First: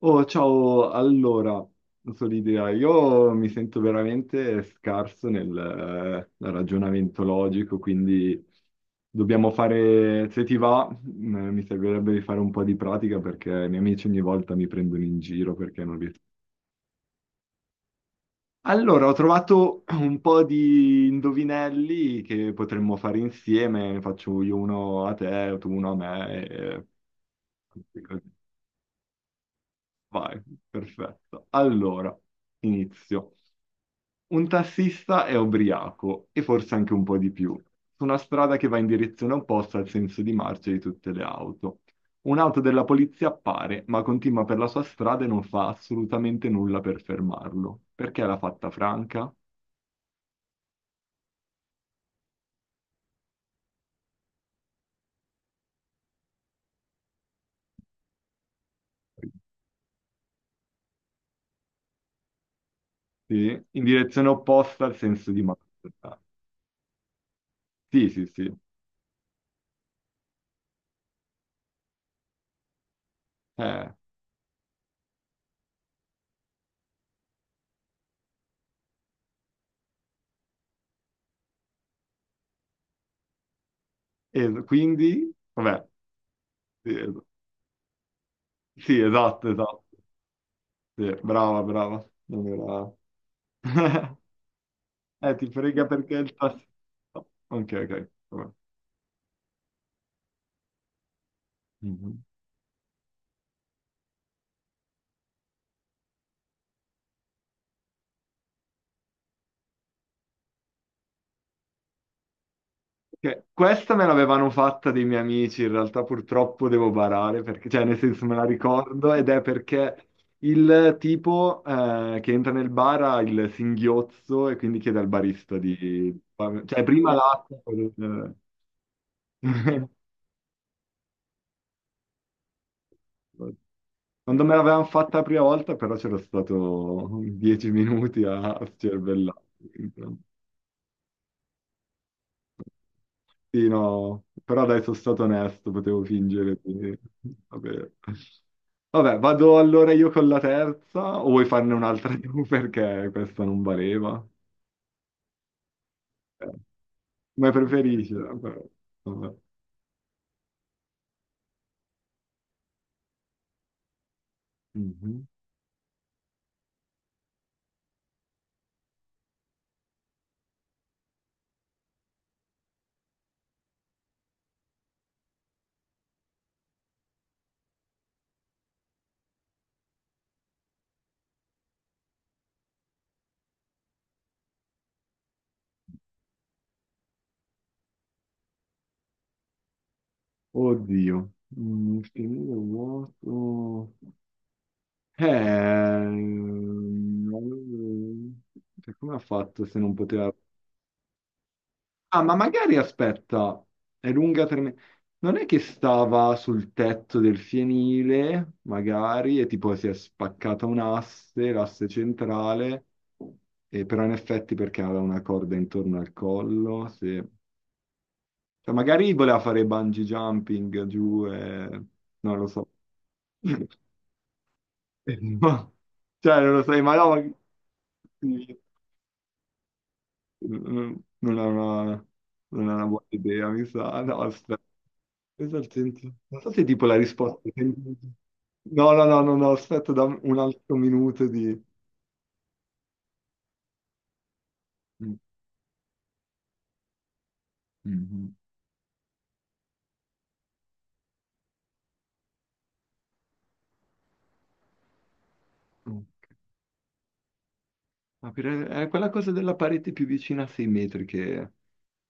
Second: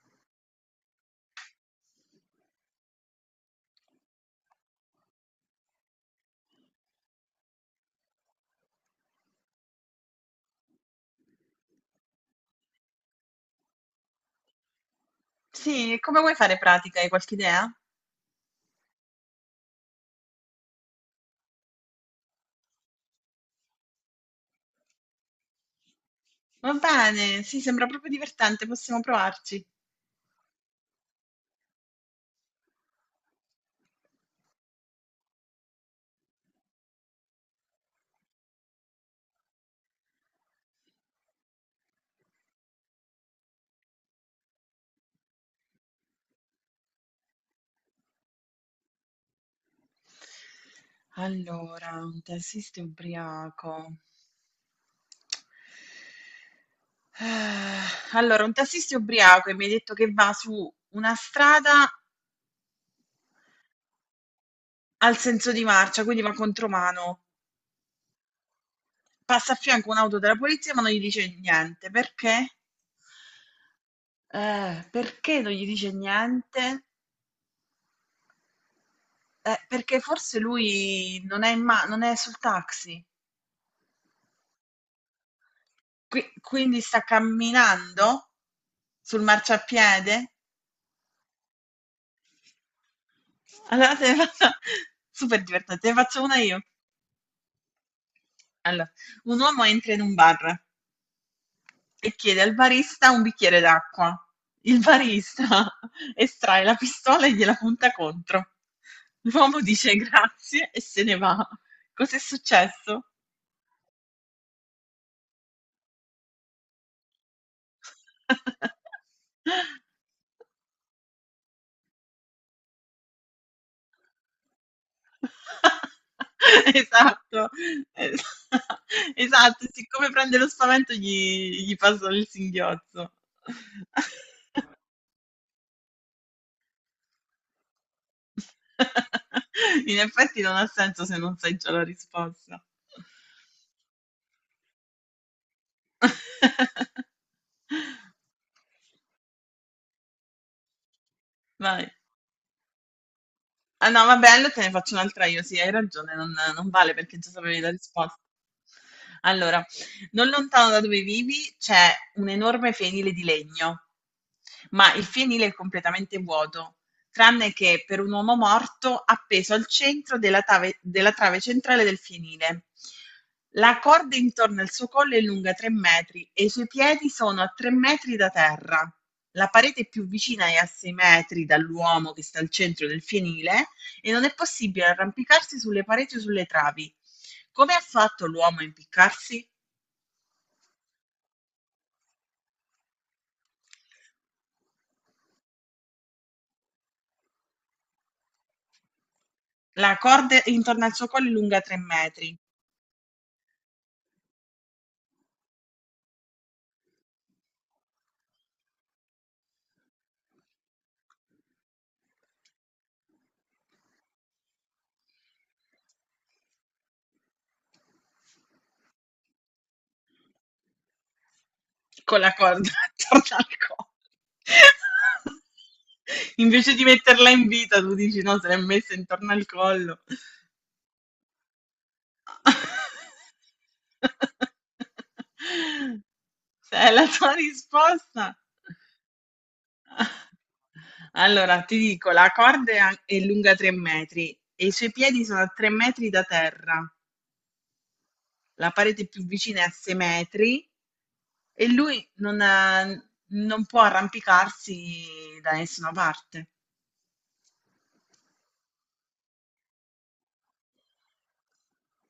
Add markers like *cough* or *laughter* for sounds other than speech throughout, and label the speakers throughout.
Speaker 1: Oh, ciao, allora, Solidia, io mi sento veramente scarso nel, nel ragionamento logico, quindi dobbiamo fare, se ti va, mi servirebbe di fare un po' di pratica perché i miei amici ogni volta mi prendono in giro perché
Speaker 2: Sì,
Speaker 1: non
Speaker 2: come
Speaker 1: riesco.
Speaker 2: vuoi fare pratica? Hai qualche idea?
Speaker 1: Allora, ho trovato un po' di indovinelli che potremmo fare insieme, ne faccio io uno a te, tu uno a me,
Speaker 2: Va
Speaker 1: e...
Speaker 2: bene, sì, sembra
Speaker 1: così,
Speaker 2: proprio
Speaker 1: così.
Speaker 2: divertente, possiamo provarci.
Speaker 1: Vai, perfetto. Allora, inizio. Un tassista è ubriaco e forse anche un po' di più, su una strada che va in direzione opposta al senso di marcia di tutte le auto. Un'auto della polizia appare, ma continua per la sua strada e non fa assolutamente nulla per fermarlo. Perché l'ha fatta franca?
Speaker 2: Allora, un tassista ubriaco. Ah, allora, un tassista ubriaco e mi hai detto che va su una strada
Speaker 1: Sì, in direzione opposta al
Speaker 2: al
Speaker 1: senso di
Speaker 2: senso di marcia, quindi
Speaker 1: marcia.
Speaker 2: va contromano.
Speaker 1: Sì, sì, sì.
Speaker 2: Passa a fianco un'auto della polizia, ma non gli dice niente. Perché?
Speaker 1: Eh,
Speaker 2: Perché non gli dice niente? Perché forse lui non è sul taxi.
Speaker 1: e quindi, vabbè,
Speaker 2: Qui quindi
Speaker 1: sì,
Speaker 2: sta
Speaker 1: es-
Speaker 2: camminando
Speaker 1: sì,
Speaker 2: sul
Speaker 1: esatto, esatto.
Speaker 2: marciapiede?
Speaker 1: Sì, brava, brava. Non era...
Speaker 2: Allora,
Speaker 1: *laughs*
Speaker 2: *laughs* super
Speaker 1: Ti
Speaker 2: divertente,
Speaker 1: frega
Speaker 2: te ne
Speaker 1: perché
Speaker 2: faccio
Speaker 1: il
Speaker 2: una io.
Speaker 1: tasto... Ok, ok, vabbè.
Speaker 2: Allora, un uomo entra in un bar e
Speaker 1: Mhm.
Speaker 2: chiede al barista un bicchiere d'acqua. Il barista *laughs* estrae la pistola e gliela punta contro. L'uomo dice grazie e se ne va. Cos'è successo?
Speaker 1: Ok, questa me l'avevano fatta dei miei amici, in realtà purtroppo devo barare, perché, cioè nel senso me la ricordo ed è
Speaker 2: *laughs*
Speaker 1: perché il tipo che entra nel bar ha il singhiozzo e quindi chiede al barista di...
Speaker 2: *laughs*
Speaker 1: Cioè prima
Speaker 2: Esatto,
Speaker 1: l'acqua...
Speaker 2: esa *laughs* esatto,
Speaker 1: *laughs*
Speaker 2: siccome prende lo spavento gli passa il singhiozzo.
Speaker 1: Quando me l'avevano fatta la prima volta però c'ero stato 10 minuti a scervellare.
Speaker 2: *laughs* In effetti non ha senso se non sai già la risposta.
Speaker 1: Sì, no, però dai, sono stato onesto, potevo fingere. Quindi,
Speaker 2: *laughs*
Speaker 1: vabbè. Vabbè, vado allora io con la terza, o vuoi farne
Speaker 2: Vai.
Speaker 1: un'altra tu *laughs* perché questa non
Speaker 2: Ah no,
Speaker 1: valeva?
Speaker 2: vabbè, allora te ne faccio un'altra io, sì, hai ragione, non,
Speaker 1: Eh,
Speaker 2: non vale perché già
Speaker 1: Come
Speaker 2: sapevi la
Speaker 1: preferisci?
Speaker 2: risposta.
Speaker 1: Vabbè.
Speaker 2: Allora, non lontano da dove vivi c'è un enorme fienile di legno, ma il
Speaker 1: Mhm.
Speaker 2: fienile è completamente vuoto, tranne che per un uomo morto appeso al centro della trave centrale del fienile. La corda intorno al suo collo è lunga 3 metri e i suoi piedi sono a 3 metri da terra. La parete più vicina è a 6 metri dall'uomo che sta al centro del fienile e non è possibile arrampicarsi sulle pareti o sulle travi. Come ha fatto l'uomo a impiccarsi?
Speaker 1: Oddio, finire vuoto. Eh, cioè, come ha fatto se non
Speaker 2: La
Speaker 1: poteva?
Speaker 2: corda intorno al suo collo è lunga tre
Speaker 1: Ah, ma
Speaker 2: metri.
Speaker 1: magari aspetta, è lunga tre me- non è che stava sul tetto del fienile, magari, e tipo si è spaccata un'asse, l'asse centrale, e però in effetti perché aveva una corda intorno al collo, sì. Cioè, magari voleva fare bungee jumping giù e...
Speaker 2: Con la
Speaker 1: non lo so.
Speaker 2: corda *laughs* intorno al collo.
Speaker 1: *laughs*
Speaker 2: *laughs*
Speaker 1: No. Cioè, non lo
Speaker 2: Invece
Speaker 1: sai,
Speaker 2: di
Speaker 1: ma no,
Speaker 2: metterla
Speaker 1: ma-
Speaker 2: in vita, tu dici no, se l'è messa intorno al collo.
Speaker 1: Mm, non è una, non è una buona idea, mi sa. No, aspetta, pensa al
Speaker 2: *laughs*
Speaker 1: senso. Non so se
Speaker 2: Se
Speaker 1: tipo
Speaker 2: è
Speaker 1: la
Speaker 2: la tua
Speaker 1: risposta.
Speaker 2: risposta.
Speaker 1: No, no, no, no, no, aspetta, da
Speaker 2: *laughs*
Speaker 1: un altro minuto di...
Speaker 2: Allora, ti dico, la corda è lunga 3 metri e i suoi
Speaker 1: Mm,
Speaker 2: piedi sono a 3 metri da terra.
Speaker 1: mm,
Speaker 2: La parete più vicina è a 6 metri e lui non può arrampicarsi da nessuna
Speaker 1: mm.
Speaker 2: parte.
Speaker 1: È quella cosa della parete più vicina a 6 metri che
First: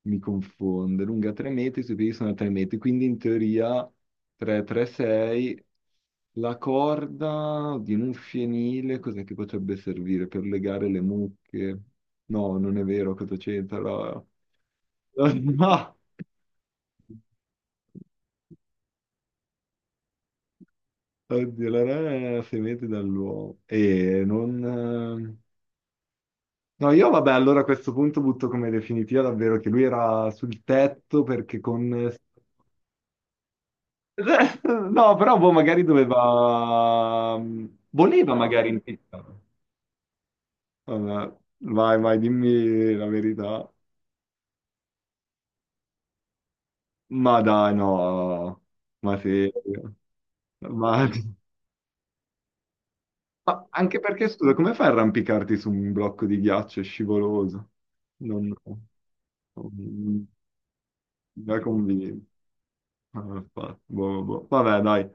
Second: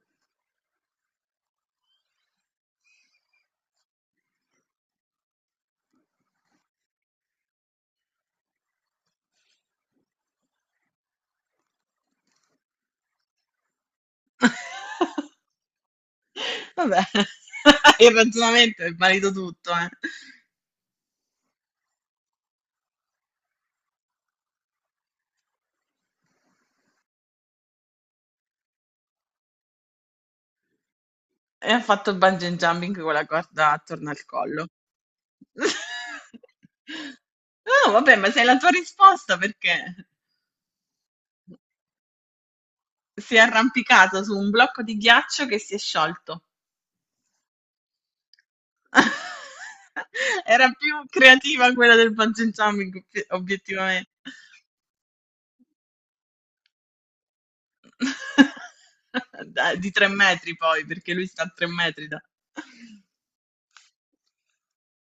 Speaker 1: mi confonde. Lunga 3 metri, sui piedi sono 3 metri, quindi in teoria 3, 3, 6. La corda di un fienile, cos'è che potrebbe servire per legare le mucche? No, non è vero, cosa c'entra? *laughs*
Speaker 2: *laughs*
Speaker 1: No!
Speaker 2: Vabbè, *laughs* il ragionamento è valido tutto, eh.
Speaker 1: Oddio, la rana è a 6 metri dall'uomo. E non... No, io vabbè, allora a questo punto butto come definitiva davvero che lui era sul tetto perché
Speaker 2: E ha fatto
Speaker 1: con...
Speaker 2: il
Speaker 1: *laughs*
Speaker 2: bungee jumping con la corda attorno al collo.
Speaker 1: No, però boh, magari
Speaker 2: *laughs*
Speaker 1: doveva...
Speaker 2: No, vabbè, ma
Speaker 1: voleva
Speaker 2: sei la
Speaker 1: magari
Speaker 2: tua
Speaker 1: impiccare.
Speaker 2: risposta perché?
Speaker 1: Vabbè, vai, vai, dimmi la
Speaker 2: Si è
Speaker 1: verità.
Speaker 2: arrampicato su un blocco di ghiaccio che si è sciolto.
Speaker 1: Ma dai, no. Ma sì.
Speaker 2: *laughs* Era più
Speaker 1: Ma... *laughs*
Speaker 2: creativa quella del bungee jumping,
Speaker 1: ma anche
Speaker 2: obiettivamente.
Speaker 1: perché, scusa, come fai a arrampicarti su un blocco di ghiaccio scivoloso? Non...
Speaker 2: *laughs* Dai, di tre
Speaker 1: Non
Speaker 2: metri poi, perché lui sta a
Speaker 1: mi ha
Speaker 2: 3 metri da...
Speaker 1: convinto. Ah, boh, boh, boh. Vabbè, dai,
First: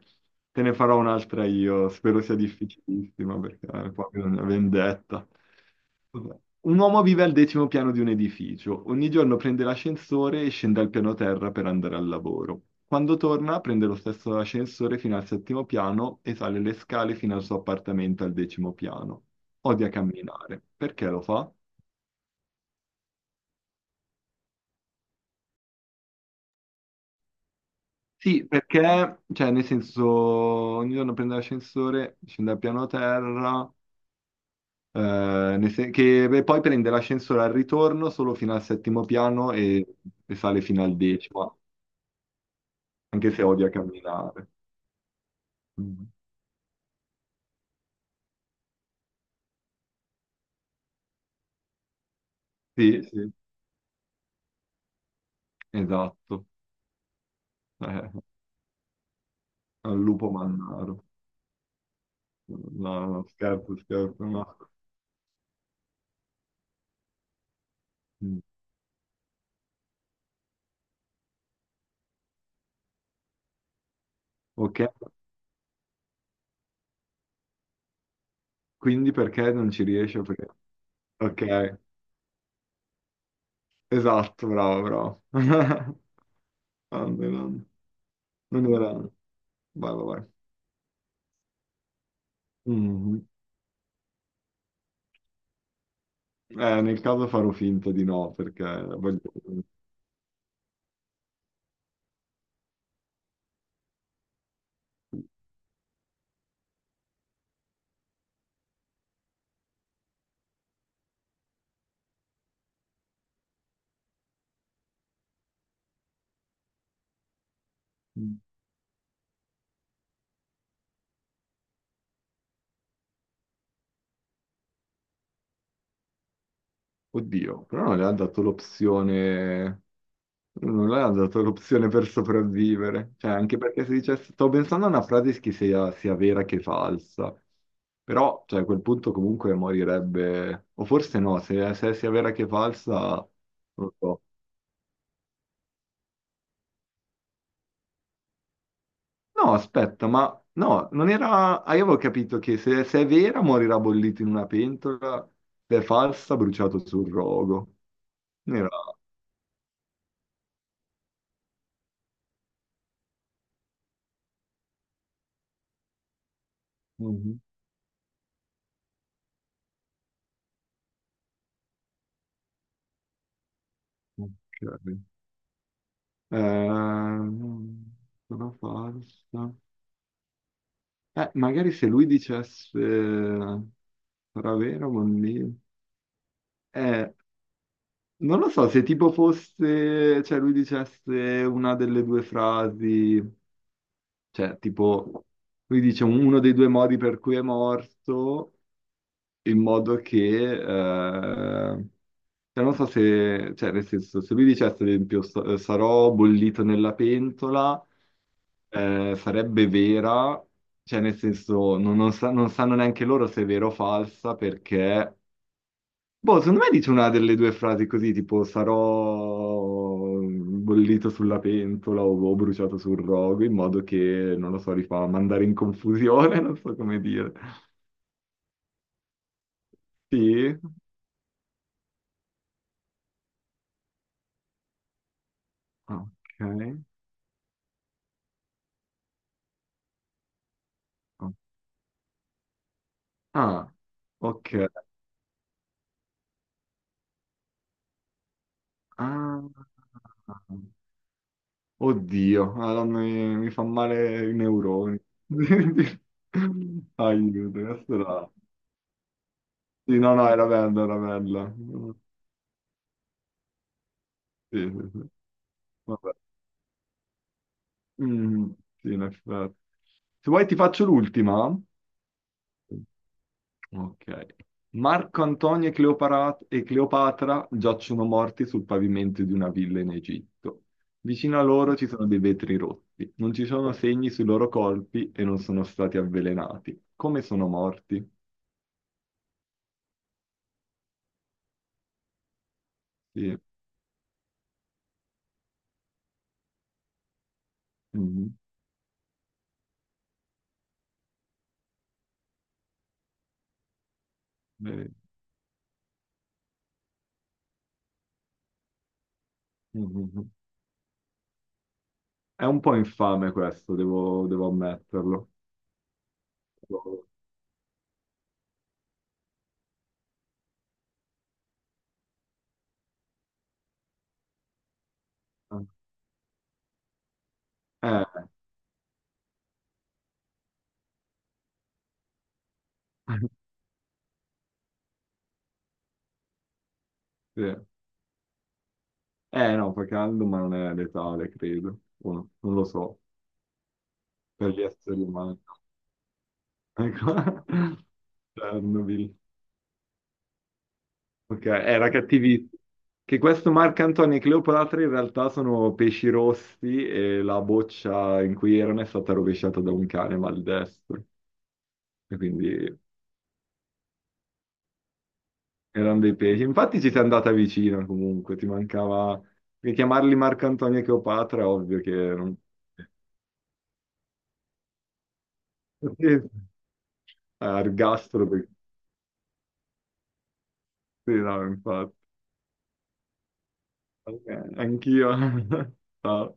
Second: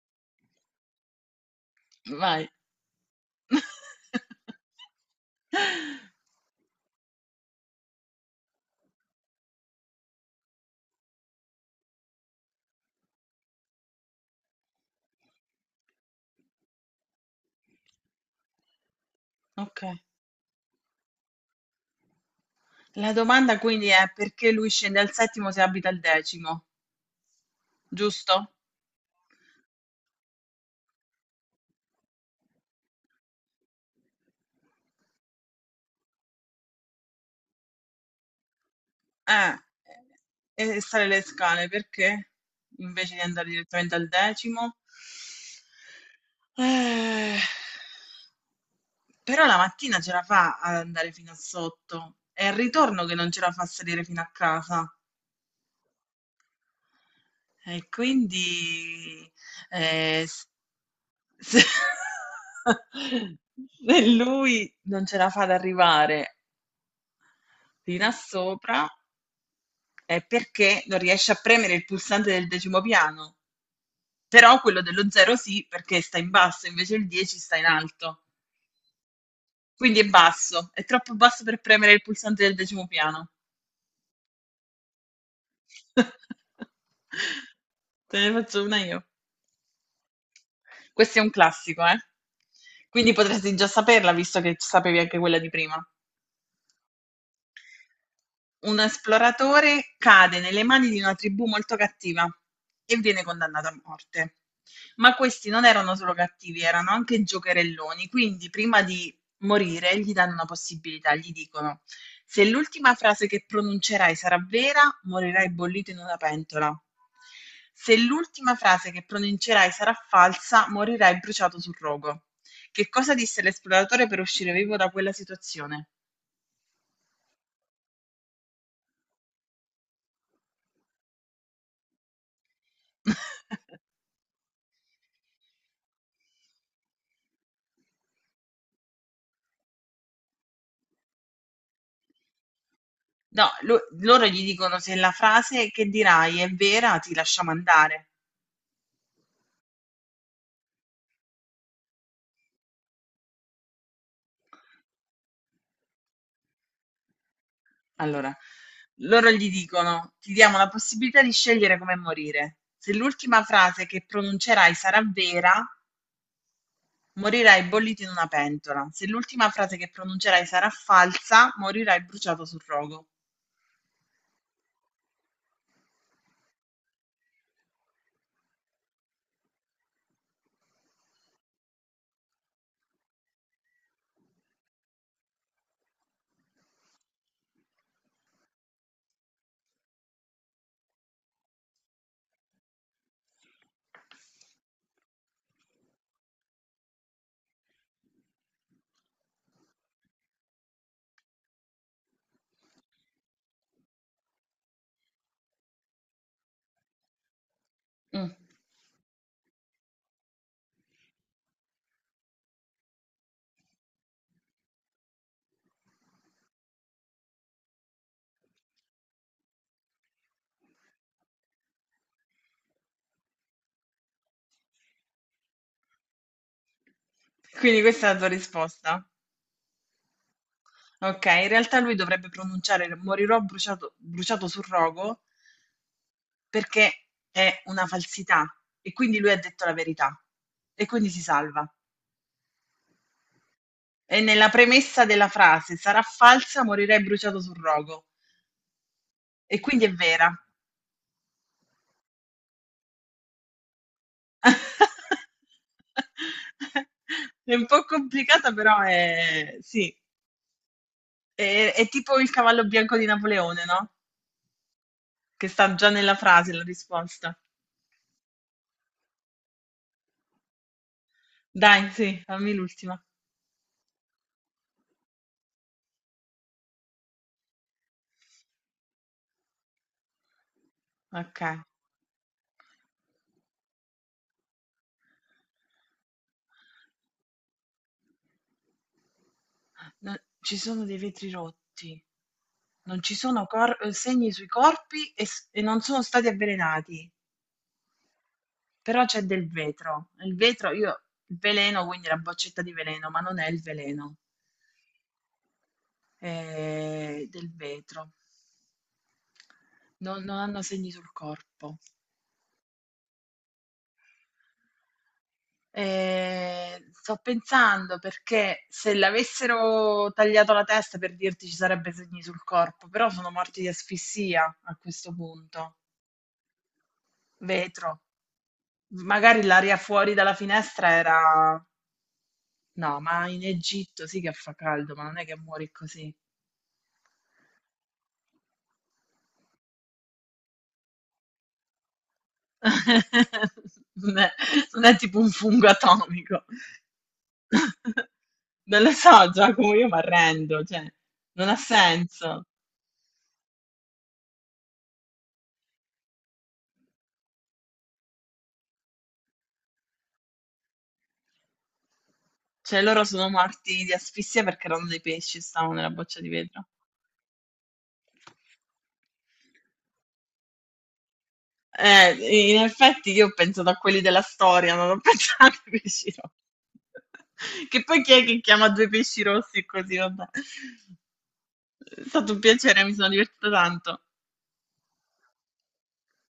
Speaker 1: te ne farò un'altra io. Spero sia
Speaker 2: Vai.
Speaker 1: difficilissima perché qua
Speaker 2: *laughs*
Speaker 1: bisogna vendetta. Vabbè. Un uomo vive al 10º piano di un edificio. Ogni giorno prende l'ascensore e scende al piano terra per andare al lavoro. Quando torna, prende lo stesso ascensore fino al 7º piano e sale le scale fino al suo appartamento al 10º piano.
Speaker 2: Ok.
Speaker 1: Odia camminare. Perché lo fa?
Speaker 2: La domanda quindi è perché lui scende al settimo se abita al decimo,
Speaker 1: Sì,
Speaker 2: giusto?
Speaker 1: perché, cioè, nel senso, ogni giorno prende l'ascensore, scende al piano terra. Eh, che beh, poi prende l'ascensore al ritorno solo fino al 7º piano
Speaker 2: Eh,
Speaker 1: e sale
Speaker 2: e
Speaker 1: fino al
Speaker 2: sale le
Speaker 1: decimo,
Speaker 2: scale perché? Invece di
Speaker 1: anche se
Speaker 2: andare
Speaker 1: odia
Speaker 2: direttamente al
Speaker 1: camminare.
Speaker 2: decimo.
Speaker 1: Mm.
Speaker 2: Eh, però la mattina ce la fa ad andare fino a sotto. È il
Speaker 1: Sì,
Speaker 2: ritorno che non
Speaker 1: sì,
Speaker 2: ce la fa a salire fino a casa.
Speaker 1: esatto.
Speaker 2: E
Speaker 1: Eh,
Speaker 2: quindi
Speaker 1: al lupo
Speaker 2: s-
Speaker 1: mannaro.
Speaker 2: se,
Speaker 1: No, no,
Speaker 2: *laughs*
Speaker 1: scherzo,
Speaker 2: se
Speaker 1: scherzo, no.
Speaker 2: lui non ce la fa ad arrivare fino a
Speaker 1: Mm.
Speaker 2: sopra, è perché non riesce a premere il pulsante del decimo piano. Però
Speaker 1: Ok,
Speaker 2: quello dello 0 sì, perché sta in basso, invece il 10 sta in alto.
Speaker 1: quindi perché non ci
Speaker 2: Quindi è
Speaker 1: riesce? Perché-
Speaker 2: basso, è troppo basso per
Speaker 1: ok,
Speaker 2: premere il pulsante del decimo piano.
Speaker 1: esatto, bravo, bravo. *laughs*
Speaker 2: *laughs*
Speaker 1: Grande, grande.
Speaker 2: Te ne faccio
Speaker 1: Non
Speaker 2: una
Speaker 1: era...
Speaker 2: io.
Speaker 1: Vai, vai, vai.
Speaker 2: Questo è un classico, eh? Quindi
Speaker 1: Mhm.
Speaker 2: potresti già saperla, visto che sapevi anche quella di prima.
Speaker 1: Nel caso farò finta di no, perché
Speaker 2: Un
Speaker 1: voglio...
Speaker 2: esploratore cade nelle mani di una tribù molto cattiva e viene condannato a morte. Ma questi non erano solo cattivi, erano anche giocherelloni, quindi prima di morire gli danno una possibilità, gli dicono se l'ultima frase che pronuncerai sarà vera, morirai bollito in una pentola. Se l'ultima frase che pronuncerai sarà falsa, morirai bruciato sul rogo. Che cosa disse l'esploratore per uscire vivo da quella situazione?
Speaker 1: Oddio, però non le ha dato l'opzione, non le ha dato l'opzione per sopravvivere, cioè anche
Speaker 2: *laughs*
Speaker 1: perché se dicesse, stavo pensando a una frase che sia, sia vera che falsa, però cioè, a quel punto comunque morirebbe, o forse no, se, se sia vera che falsa, non
Speaker 2: No,
Speaker 1: lo so.
Speaker 2: loro gli dicono se la frase che dirai è vera, ti lasciamo andare.
Speaker 1: No, aspetta, ma no, non era, ah, io avevo capito che se, se è vera morirà bollito in una pentola, se è falsa bruciato sul rogo,
Speaker 2: Allora,
Speaker 1: non era...
Speaker 2: loro gli dicono, ti diamo la possibilità di scegliere come morire. Se l'ultima frase che pronuncerai sarà vera,
Speaker 1: Mhm.
Speaker 2: morirai bollito in una pentola. Se l'ultima frase che pronuncerai sarà falsa, morirai bruciato sul rogo.
Speaker 1: Ok. Ehm, sono falsa. Magari se lui dicesse sarà vero, bambino. Eh, non lo so, se tipo fosse, cioè lui dicesse una delle due frasi, cioè tipo, lui dice uno dei due modi per cui è morto, in modo che, cioè, non so se, cioè, nel senso, se lui dicesse, ad esempio, sarò bollito nella pentola,
Speaker 2: Mm.
Speaker 1: sarebbe vera, cioè, nel senso, non, non sanno neanche loro se è vera o falsa, perché, boh, secondo me dice una delle due frasi così, tipo, sarò bollito sulla pentola o bruciato sul rogo, in modo che, non lo so, li fa mandare in confusione, *laughs* non so come dire.
Speaker 2: Quindi questa è la tua risposta?
Speaker 1: Sì,
Speaker 2: Ok, in realtà lui dovrebbe pronunciare morirò bruciato, bruciato sul rogo
Speaker 1: ok.
Speaker 2: perché è una falsità e quindi lui ha detto la verità e quindi si
Speaker 1: ok.
Speaker 2: salva.
Speaker 1: Ah,
Speaker 2: E nella
Speaker 1: ok.
Speaker 2: premessa della frase sarà falsa, morirei bruciato sul rogo
Speaker 1: Ah,
Speaker 2: e quindi è vera.
Speaker 1: oddio, Madonna, mi fa male i neuroni.
Speaker 2: *laughs*
Speaker 1: *laughs* Aiuto,
Speaker 2: È un po'
Speaker 1: questa era...
Speaker 2: complicata, però è sì,
Speaker 1: Sì, no, no, era bella, era bella.
Speaker 2: è tipo il cavallo bianco di Napoleone, no?
Speaker 1: Sì, sì, sì.
Speaker 2: Che sta già
Speaker 1: Vabbè.
Speaker 2: nella frase la risposta.
Speaker 1: Mm, sì, in effetti. Se vuoi ti faccio l'ultima.
Speaker 2: Dai, sì, fammi l'ultima.
Speaker 1: Ok. Marco Antonio e Cleopatra giacciono morti sul pavimento di una villa in Egitto. Vicino
Speaker 2: Ok.
Speaker 1: a loro ci sono dei vetri rotti. Non ci sono segni sui loro colpi e non sono stati avvelenati. Come sono morti?
Speaker 2: No, ci sono dei vetri rotti, non ci
Speaker 1: Sì.
Speaker 2: sono cor segni sui corpi e non sono stati avvelenati,
Speaker 1: Mhm.
Speaker 2: però c'è del vetro. Il vetro io il veleno, quindi la boccetta di veleno, ma non è il veleno,
Speaker 1: Eh,
Speaker 2: è del vetro. Non
Speaker 1: mhm.
Speaker 2: non hanno segni sul corpo.
Speaker 1: È un po' infame questo, devo, devo ammetterlo.
Speaker 2: Sto pensando perché se l'avessero tagliato la testa, per dirti, ci sarebbe segni sul corpo, però sono morti di asfissia a questo punto. Vetro.
Speaker 1: Eh,
Speaker 2: Magari l'aria fuori dalla finestra era... No, ma in
Speaker 1: *laughs*
Speaker 2: Egitto sì che fa caldo, ma non è che muori così.
Speaker 1: sì. No, fa caldo, ma non è letale, credo. O no, non lo so,
Speaker 2: *laughs* Non è,
Speaker 1: per gli
Speaker 2: non è
Speaker 1: esseri
Speaker 2: tipo un
Speaker 1: umani.
Speaker 2: fungo atomico.
Speaker 1: Ecco. *laughs*
Speaker 2: *laughs* Non lo
Speaker 1: Chernobyl.
Speaker 2: so, Giacomo, io mi arrendo, cioè,
Speaker 1: Ok,
Speaker 2: non ha
Speaker 1: era
Speaker 2: senso.
Speaker 1: cattivissimo. Che questo Marco Antonio e Cleopatra in realtà sono pesci rossi e la boccia in cui erano è stata rovesciata da un cane maldestro. E quindi
Speaker 2: Cioè, loro sono morti di asfissia perché erano dei pesci, stavano nella
Speaker 1: erano dei
Speaker 2: boccia di
Speaker 1: pesci.
Speaker 2: vetro.
Speaker 1: Infatti ci sei andata vicino comunque, ti mancava... Perché chiamarli Marco Antonio e Cleopatra è ovvio che non...
Speaker 2: In effetti io ho pensato a quelli della storia, non ho *laughs* pensato ai
Speaker 1: *laughs*
Speaker 2: pesci
Speaker 1: Sì,
Speaker 2: rossi. Che poi chi è
Speaker 1: ergastolo,
Speaker 2: che
Speaker 1: perché...
Speaker 2: chiama due pesci rossi così, vabbè.
Speaker 1: sì, no, infatti.
Speaker 2: È stato un piacere, mi sono divertita tanto.
Speaker 1: Ok, anch'io. *laughs* Ciao.